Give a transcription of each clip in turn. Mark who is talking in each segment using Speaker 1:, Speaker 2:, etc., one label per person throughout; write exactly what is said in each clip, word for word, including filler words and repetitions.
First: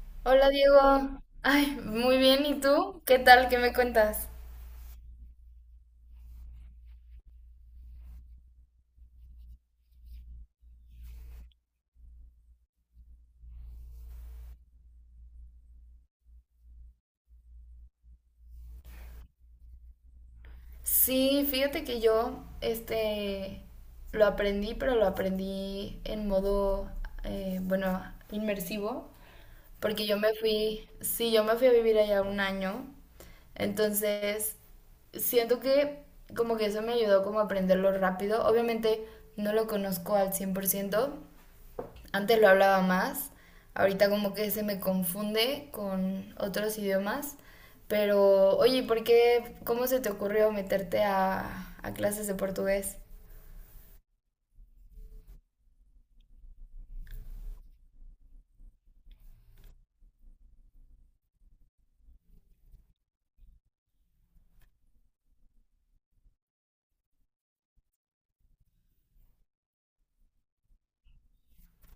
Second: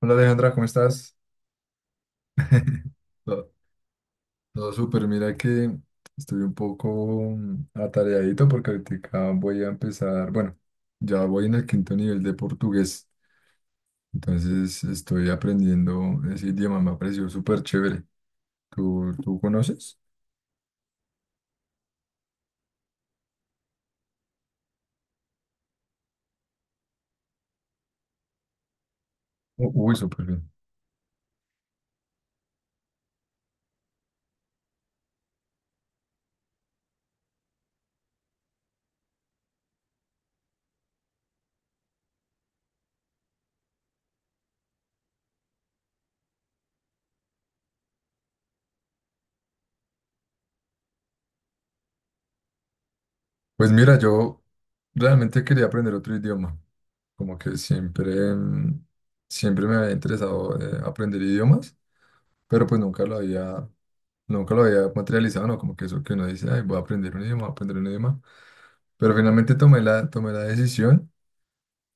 Speaker 1: Hola
Speaker 2: Hola
Speaker 1: Alejandra, ¿cómo estás?
Speaker 2: Diego, ay, muy bien, ¿y tú? ¿Qué tal?
Speaker 1: Todo,
Speaker 2: ¿Qué me cuentas?
Speaker 1: todo súper, mira que estoy un poco mm, atareadito porque ahorita voy a empezar, bueno, ya voy en el quinto nivel de portugués, entonces estoy aprendiendo ese idioma, me ha parecido súper chévere. ¿Tú, tú conoces?
Speaker 2: Sí, fíjate que yo, este, lo aprendí, pero lo aprendí en modo, eh, bueno, inmersivo,
Speaker 1: U- Uy,
Speaker 2: porque yo
Speaker 1: súper
Speaker 2: me
Speaker 1: bien.
Speaker 2: fui, sí, yo me fui a vivir allá un año, entonces siento que como que eso me ayudó como a aprenderlo rápido, obviamente no lo conozco al cien por ciento. Antes lo hablaba más, ahorita como que se me confunde con otros idiomas, pero oye, ¿por qué, cómo se te ocurrió meterte a, a clases de portugués?
Speaker 1: Pues mira, yo realmente quería aprender otro idioma, como que siempre, mm, siempre me había interesado eh, aprender idiomas, pero pues nunca lo había nunca lo había materializado, ¿no? Como que eso que uno dice, ay, voy a aprender un idioma, voy a aprender un idioma. Pero finalmente tomé la, tomé la decisión.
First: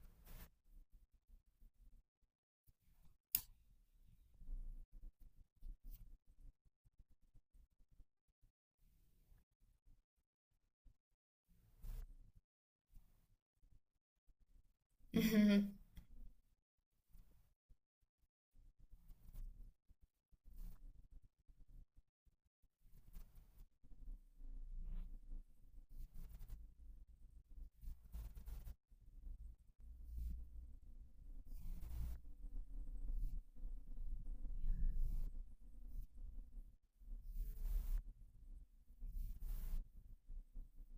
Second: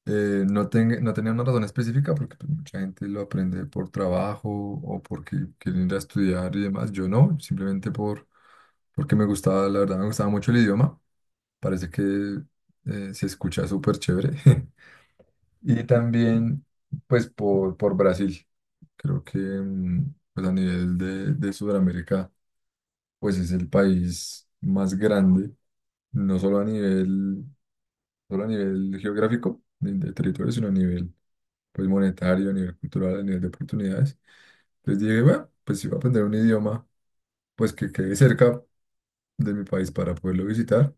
Speaker 1: eh, No, ten- no tenía una razón específica porque pues, mucha gente lo aprende por trabajo o porque quieren ir a estudiar y demás. Yo no, simplemente por, porque me gustaba, la verdad, me gustaba mucho el idioma. Parece que eh, se escucha súper chévere.
Speaker 2: Ujú.
Speaker 1: Y también, pues, por, por Brasil. Creo que mm, pues, a nivel de, de Sudamérica, pues es el país más grande, no solo a nivel, solo a nivel geográfico de, de territorio, sino a nivel pues monetario, a nivel cultural, a nivel de oportunidades. Entonces dije, bueno, pues si voy a aprender un idioma, pues que quede cerca de mi país para poderlo visitar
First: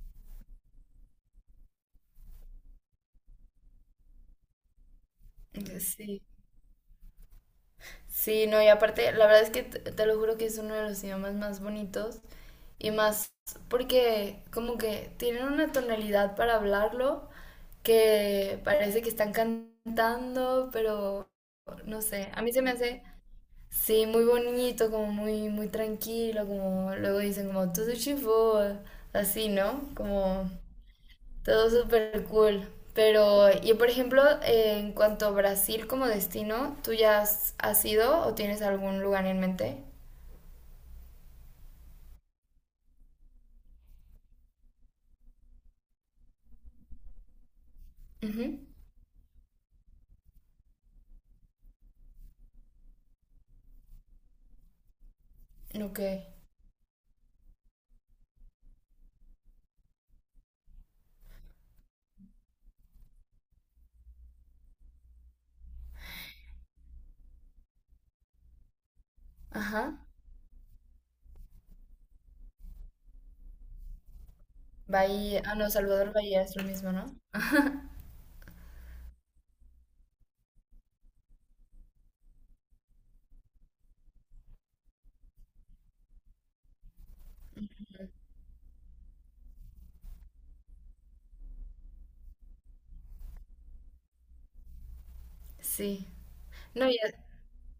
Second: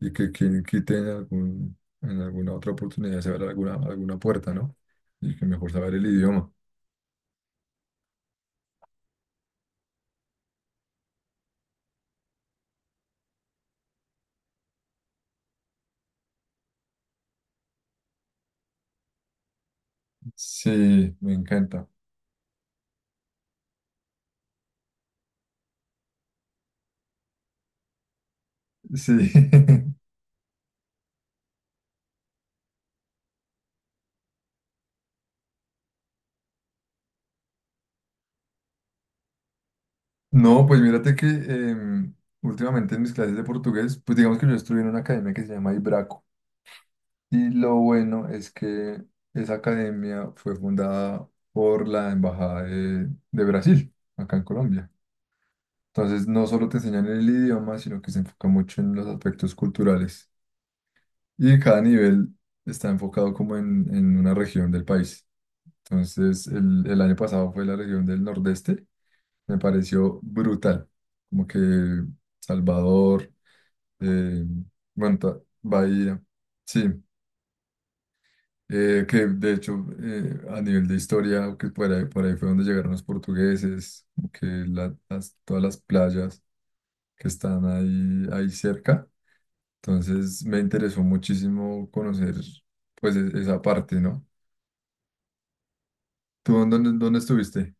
Speaker 1: y que quien quite en algún, en alguna otra oportunidad se abra alguna, alguna puerta, ¿no? Y que mejor saber el
Speaker 2: Sí.
Speaker 1: idioma.
Speaker 2: Sí, no, y aparte, la verdad es que te, te lo juro que es uno de los idiomas más bonitos y más porque como que tienen una tonalidad para hablarlo que parece que están cantando,
Speaker 1: Sí,
Speaker 2: pero
Speaker 1: me encanta.
Speaker 2: no sé, a mí se me hace... Sí, muy bonito, como muy, muy tranquilo, como luego dicen como todo chivo,
Speaker 1: Sí.
Speaker 2: así, ¿no? Como todo súper cool. Pero, y por ejemplo, eh, en cuanto a Brasil como destino, ¿tú ya has, has ido o tienes algún lugar en mente?
Speaker 1: No, pues mírate que em, últimamente en mis clases de portugués, pues digamos que yo estuve en una academia que se llama Ibraco. Y lo bueno es
Speaker 2: Ujú.
Speaker 1: que esa academia fue fundada por la Embajada de, de Brasil, acá en Colombia.
Speaker 2: Ok.
Speaker 1: Entonces no solo te enseñan el idioma, sino que se enfoca mucho en los aspectos culturales. Y cada nivel está enfocado como en, en una región del país. Entonces el, el año pasado fue la región del Nordeste. Me
Speaker 2: Ajá.
Speaker 1: pareció brutal. Como que Salvador. Eh, bueno, ta-
Speaker 2: Bahía. Ah, no, Salvador
Speaker 1: Bahía,
Speaker 2: Bahía es lo
Speaker 1: sí,
Speaker 2: mismo, ¿no?
Speaker 1: eh, que de hecho eh, a nivel de historia, que por ahí, por ahí fue donde llegaron los portugueses, como que la- las- todas las playas que están ahí, ahí cerca. Entonces me interesó muchísimo conocer pues e- esa parte, ¿no?
Speaker 2: Sí.
Speaker 1: ¿Tú en
Speaker 2: No,
Speaker 1: dónde,
Speaker 2: ya-
Speaker 1: dónde estuviste?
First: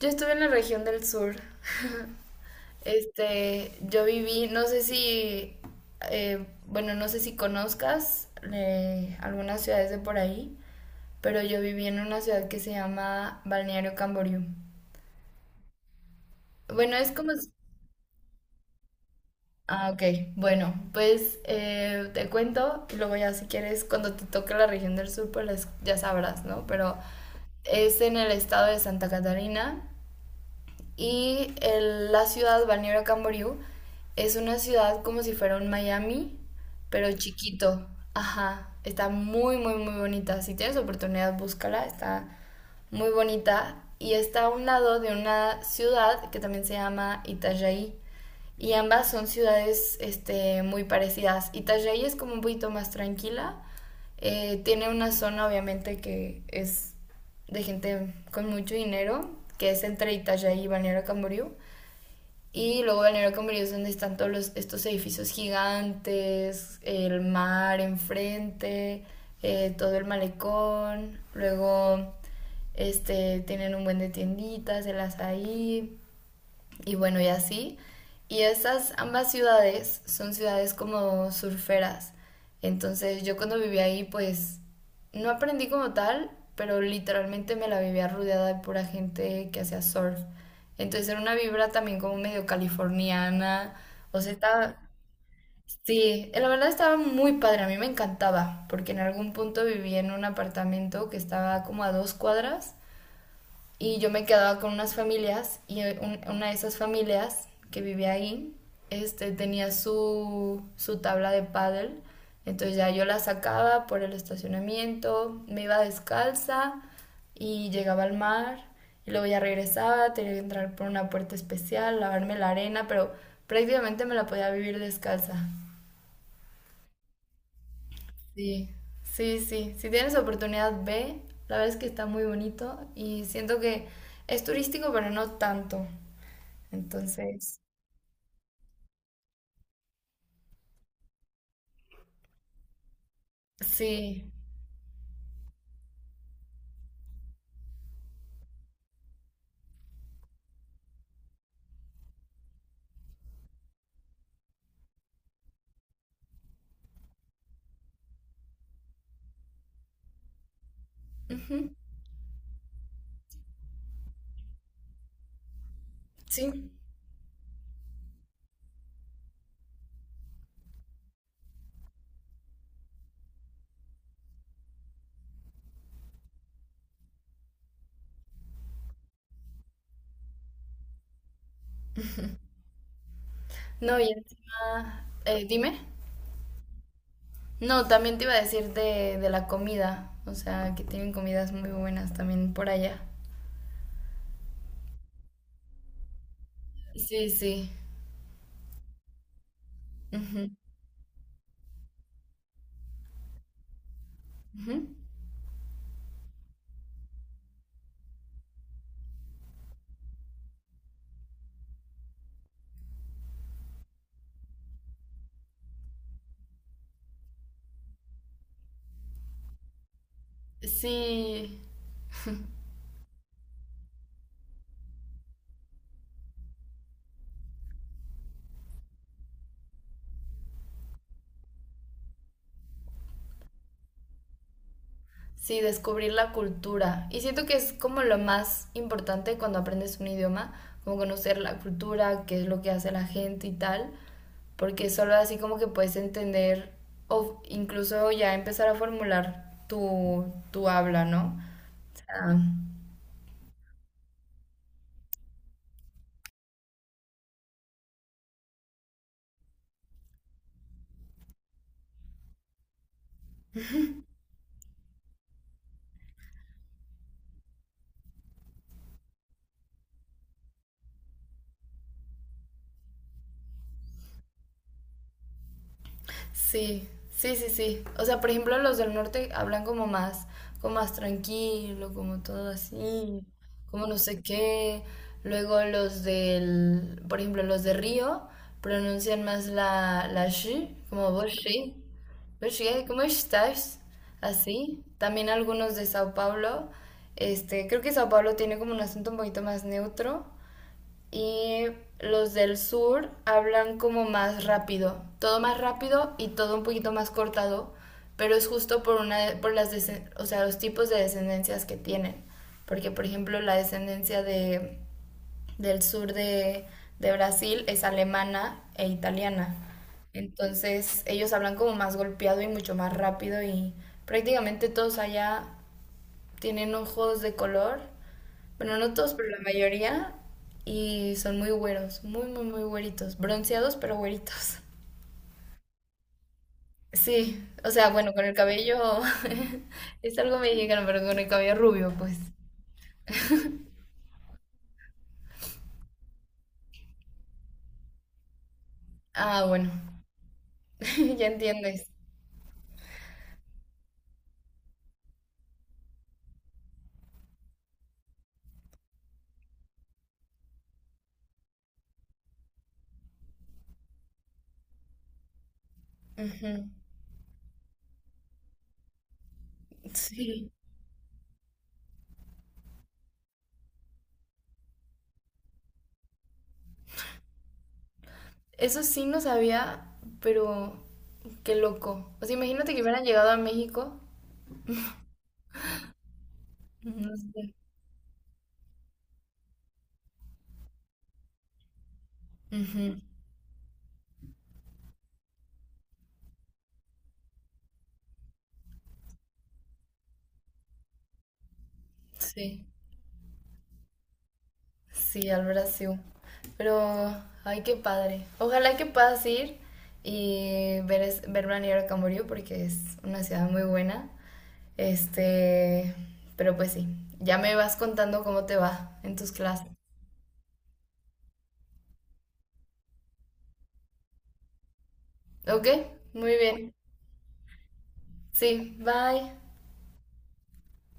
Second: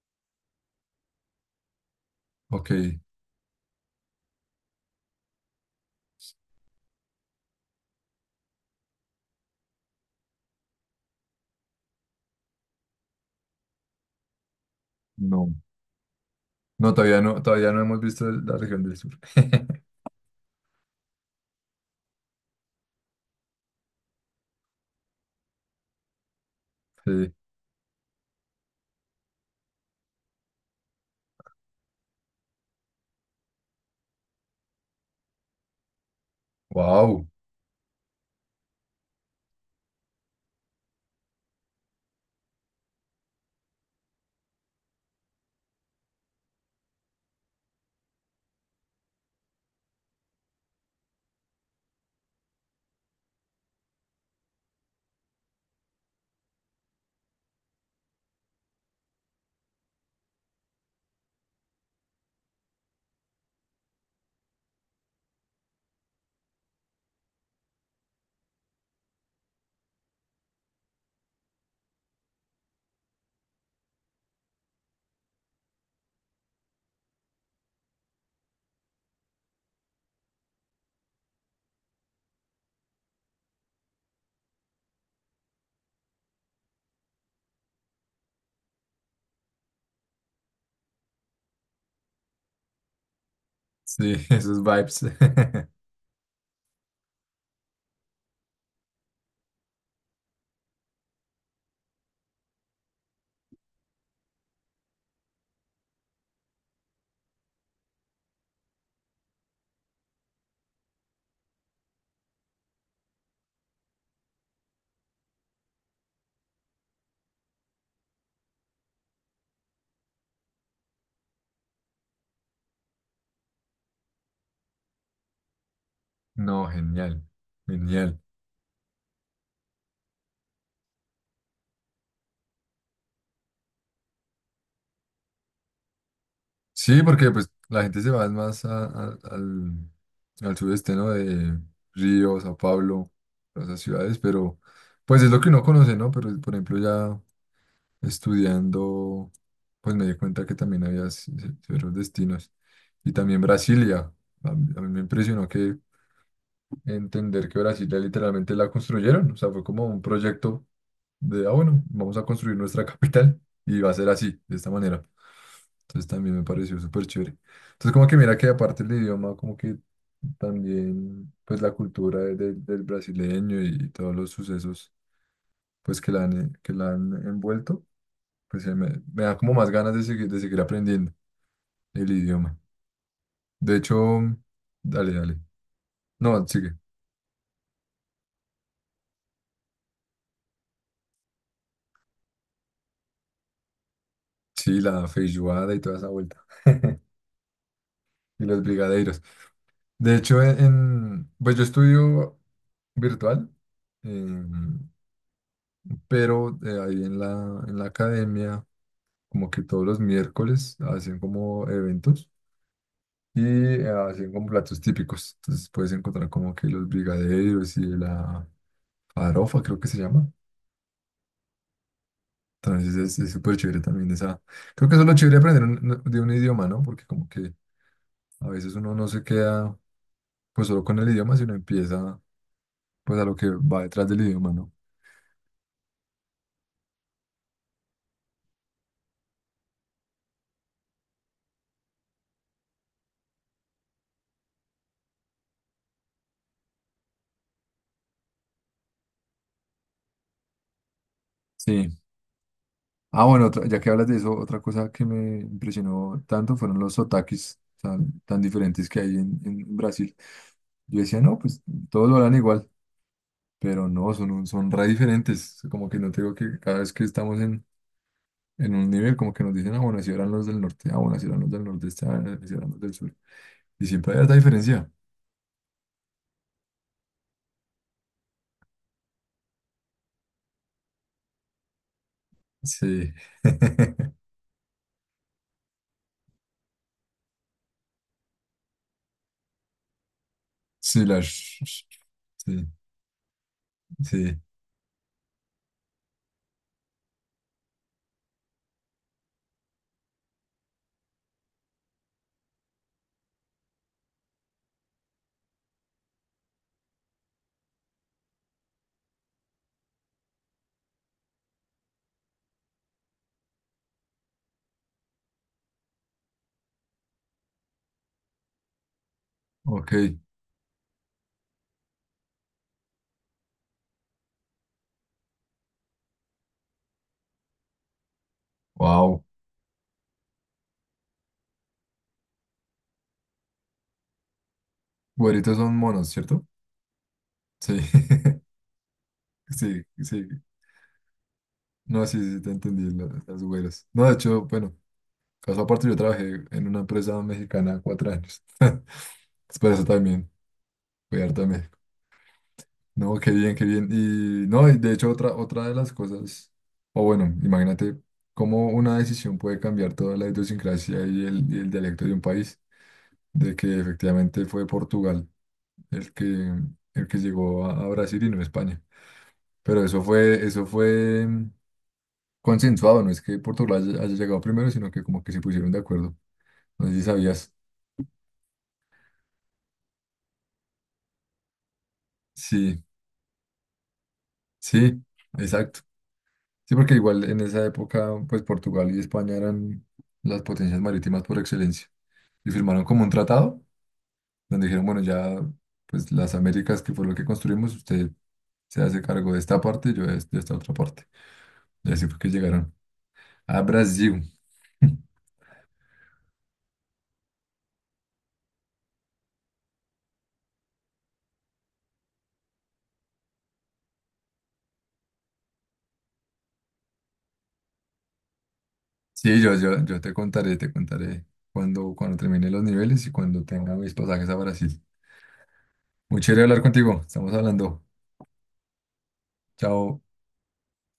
Speaker 2: yo estuve en la región del sur.
Speaker 1: Ok,
Speaker 2: Este, yo viví, no sé si, eh, bueno, no sé si conozcas eh, algunas ciudades de por ahí, pero yo viví en una ciudad que se llama Balneario Camboriú.
Speaker 1: no, no,
Speaker 2: Bueno, es
Speaker 1: todavía
Speaker 2: como...
Speaker 1: no, todavía no hemos visto la región del sur.
Speaker 2: Ah, ok. Bueno, pues eh, te cuento y luego ya si quieres, cuando te toque la región del sur, pues las- ya sabrás, ¿no? Pero
Speaker 1: Sí,
Speaker 2: es en el estado de Santa Catarina. Y el- la ciudad, Balneario Camboriú, es una ciudad como si fuera un Miami, pero
Speaker 1: wow,
Speaker 2: chiquito. Ajá, está muy, muy, muy bonita. Si tienes oportunidad, búscala, está muy bonita. Y está a un lado de una ciudad que también se llama Itajaí. Y ambas son ciudades este, muy parecidas. Itajaí es como un poquito más tranquila. Eh, tiene una zona obviamente que es de gente con mucho dinero, que es entre Itajaí y Balneario Camboriú. Y luego Balneario Camboriú es donde están todos los, estos edificios gigantes, el mar enfrente, eh, todo el malecón. Luego este, tienen un buen de tienditas, el azaí, y bueno, y así. Y esas ambas ciudades son ciudades como surferas. Entonces yo cuando viví ahí pues no aprendí como tal, pero literalmente me la vivía rodeada de pura gente que hacía surf. Entonces era una vibra también como medio californiana.
Speaker 1: sí,
Speaker 2: O sea,
Speaker 1: esos
Speaker 2: estaba...
Speaker 1: vibes.
Speaker 2: Sí, la verdad estaba muy padre, a mí me encantaba, porque en algún punto viví en un apartamento que estaba como a dos cuadras y yo me quedaba con unas familias y eh, un- una de esas familias que vivía ahí este, tenía su, su tabla de pádel. Entonces ya yo la sacaba por el estacionamiento, me iba descalza y llegaba al mar. Y luego ya regresaba, tenía que entrar por una puerta especial, lavarme la arena, pero prácticamente me la podía vivir descalza.
Speaker 1: No, genial, genial.
Speaker 2: Sí, sí, sí. Si tienes oportunidad, ve. La verdad es que está muy bonito y siento que es turístico, pero no tanto.
Speaker 1: Sí, porque pues
Speaker 2: Entonces,
Speaker 1: la gente se va más a- a- al, al sudeste, ¿no? De Río, Sao Paulo, todas esas ciudades,
Speaker 2: sí,
Speaker 1: pero pues es lo que uno conoce, ¿no? Pero por ejemplo ya estudiando, pues me di cuenta que también había ci- ci- otros destinos. Y también Brasilia. A mí, a mí me impresionó que entender que Brasilia literalmente la construyeron, o sea, fue como un proyecto de, ah,
Speaker 2: ujú,
Speaker 1: bueno, vamos a construir nuestra capital y va a ser así, de esta manera. Entonces también me
Speaker 2: sí.
Speaker 1: pareció súper chévere. Entonces como que mira que aparte el idioma, como que también pues la cultura de- de- del brasileño y, y todos los sucesos pues que la han, eh, que la han envuelto, pues eh, me, me da como más ganas de seguir, de seguir aprendiendo el idioma. De hecho,
Speaker 2: No, y encima,
Speaker 1: dale, dale.
Speaker 2: eh, dime.
Speaker 1: No, sigue.
Speaker 2: No, también te iba a decir de, de la comida, o sea, que tienen comidas muy buenas también por allá.
Speaker 1: Sí, la feijoada y toda esa vuelta.
Speaker 2: Sí, sí.
Speaker 1: Y los brigadeiros. De hecho,
Speaker 2: Ujú,
Speaker 1: e-, en, pues yo estudio virtual,
Speaker 2: ujú.
Speaker 1: em, pero eh, ahí en la, en la academia, como que todos los miércoles hacen como eventos y eh, hacen como platos típicos. Entonces puedes encontrar como que los brigadeiros y la farofa, creo que se llama.
Speaker 2: Sí,
Speaker 1: Entonces es es súper chévere también esa. Creo que eso es lo chévere de aprender un- no, de un idioma, ¿no? Porque como que a veces uno no se queda pues solo con el idioma, sino empieza pues a lo que va detrás del idioma, ¿no?
Speaker 2: sí, descubrir la cultura. Y siento que es como lo más importante cuando aprendes un idioma, como conocer la cultura, qué es lo que hace la gente y tal, porque solo así como que puedes entender o incluso ya empezar a formular tu, tu habla, ¿no?
Speaker 1: Sí.
Speaker 2: O sea,
Speaker 1: Ah, bueno, otra- ya que hablas de eso, otra cosa que me impresionó tanto fueron los otakis tan, tan diferentes que hay en, en Brasil. Yo decía, no, pues todos lo harán igual, pero no, son, un- son re diferentes. Como que no tengo que cada vez que estamos en, en un nivel, como que nos dicen, ah, bueno, así eran los del norte, ah, bueno, así eran los del nordeste, ah, así eran los del sur. Y siempre hay esta diferencia.
Speaker 2: sí, sí, sí, sí. O sea, por ejemplo, los del norte hablan como más, como más tranquilo, como todo
Speaker 1: Sí.
Speaker 2: así, como no sé qué. Luego los del, por ejemplo, los de Río pronuncian más la, la sh,
Speaker 1: Sí,
Speaker 2: como vos sí.
Speaker 1: las.
Speaker 2: Vos sí,
Speaker 1: Sí,
Speaker 2: ¿cómo estás?
Speaker 1: sí.
Speaker 2: Así. También algunos de Sao Paulo. Este, creo que Sao Paulo tiene como un acento un poquito más neutro y los del sur hablan como más rápido, todo más rápido y todo un poquito más cortado, pero es justo por una por las o sea, los tipos de descendencias que tienen, porque por ejemplo la descendencia de del sur de de Brasil es alemana e italiana.
Speaker 1: Ok.
Speaker 2: Entonces, ellos hablan como más golpeado y mucho más rápido y prácticamente todos allá tienen ojos de color, bueno, no todos,
Speaker 1: Wow.
Speaker 2: pero la mayoría, y son muy güeros, muy, muy, muy güeritos, bronceados, pero güeritos.
Speaker 1: Güeritos son monos, ¿cierto?
Speaker 2: Sí, o
Speaker 1: Sí.
Speaker 2: sea, bueno, con el cabello,
Speaker 1: Sí,
Speaker 2: es
Speaker 1: sí.
Speaker 2: algo mexicano, pero con el cabello rubio,
Speaker 1: No, sí,
Speaker 2: pues.
Speaker 1: sí, te entendí, la- las güeras. No, de hecho, bueno, caso aparte, yo trabajé en una empresa mexicana cuatro años.
Speaker 2: Ah,
Speaker 1: Es
Speaker 2: bueno,
Speaker 1: por eso también, fui
Speaker 2: ya
Speaker 1: harto a México.
Speaker 2: entiendes.
Speaker 1: No, qué bien, qué bien. Y no, y de hecho, otra, otra de las cosas, o bueno, imagínate cómo una decisión puede cambiar toda la idiosincrasia y el, y el dialecto de un país, de que efectivamente fue Portugal el que,
Speaker 2: Ujú,
Speaker 1: el que llegó a, a Brasil y no España. Pero eso fue,
Speaker 2: sí,
Speaker 1: eso fue mm, consensuado, no es que Portugal haya haya llegado primero, sino que como que se pusieron de acuerdo. No sé si sabías.
Speaker 2: eso sí no sabía, pero qué loco. O sea, imagínate
Speaker 1: Sí,
Speaker 2: que hubieran llegado a México.
Speaker 1: sí, exacto. Sí, porque
Speaker 2: No
Speaker 1: igual en
Speaker 2: sé.
Speaker 1: esa época, pues Portugal y España eran las potencias marítimas por excelencia. Y firmaron
Speaker 2: Ujú,
Speaker 1: como un tratado donde dijeron, bueno, ya, pues las Américas, que fue lo que construimos, usted se hace cargo de esta parte y yo de este, de esta otra parte. Y así fue que
Speaker 2: sí.
Speaker 1: llegaron a Brasil.
Speaker 2: Sí, al Brasil. Pero, ay, qué padre. Ojalá que puedas ir y ver, es- ver planear a Camboriú porque es una ciudad muy buena. Este, pero pues sí, ya me vas contando cómo te va en tus
Speaker 1: Sí, yo,
Speaker 2: clases.
Speaker 1: yo, yo te contaré, te contaré cuando, cuando termine los niveles y cuando tenga mis pasajes a Brasil.
Speaker 2: ¿Ok?
Speaker 1: Muy
Speaker 2: Muy
Speaker 1: chévere hablar
Speaker 2: bien.
Speaker 1: contigo. Estamos hablando.
Speaker 2: Sí, bye.
Speaker 1: Chao.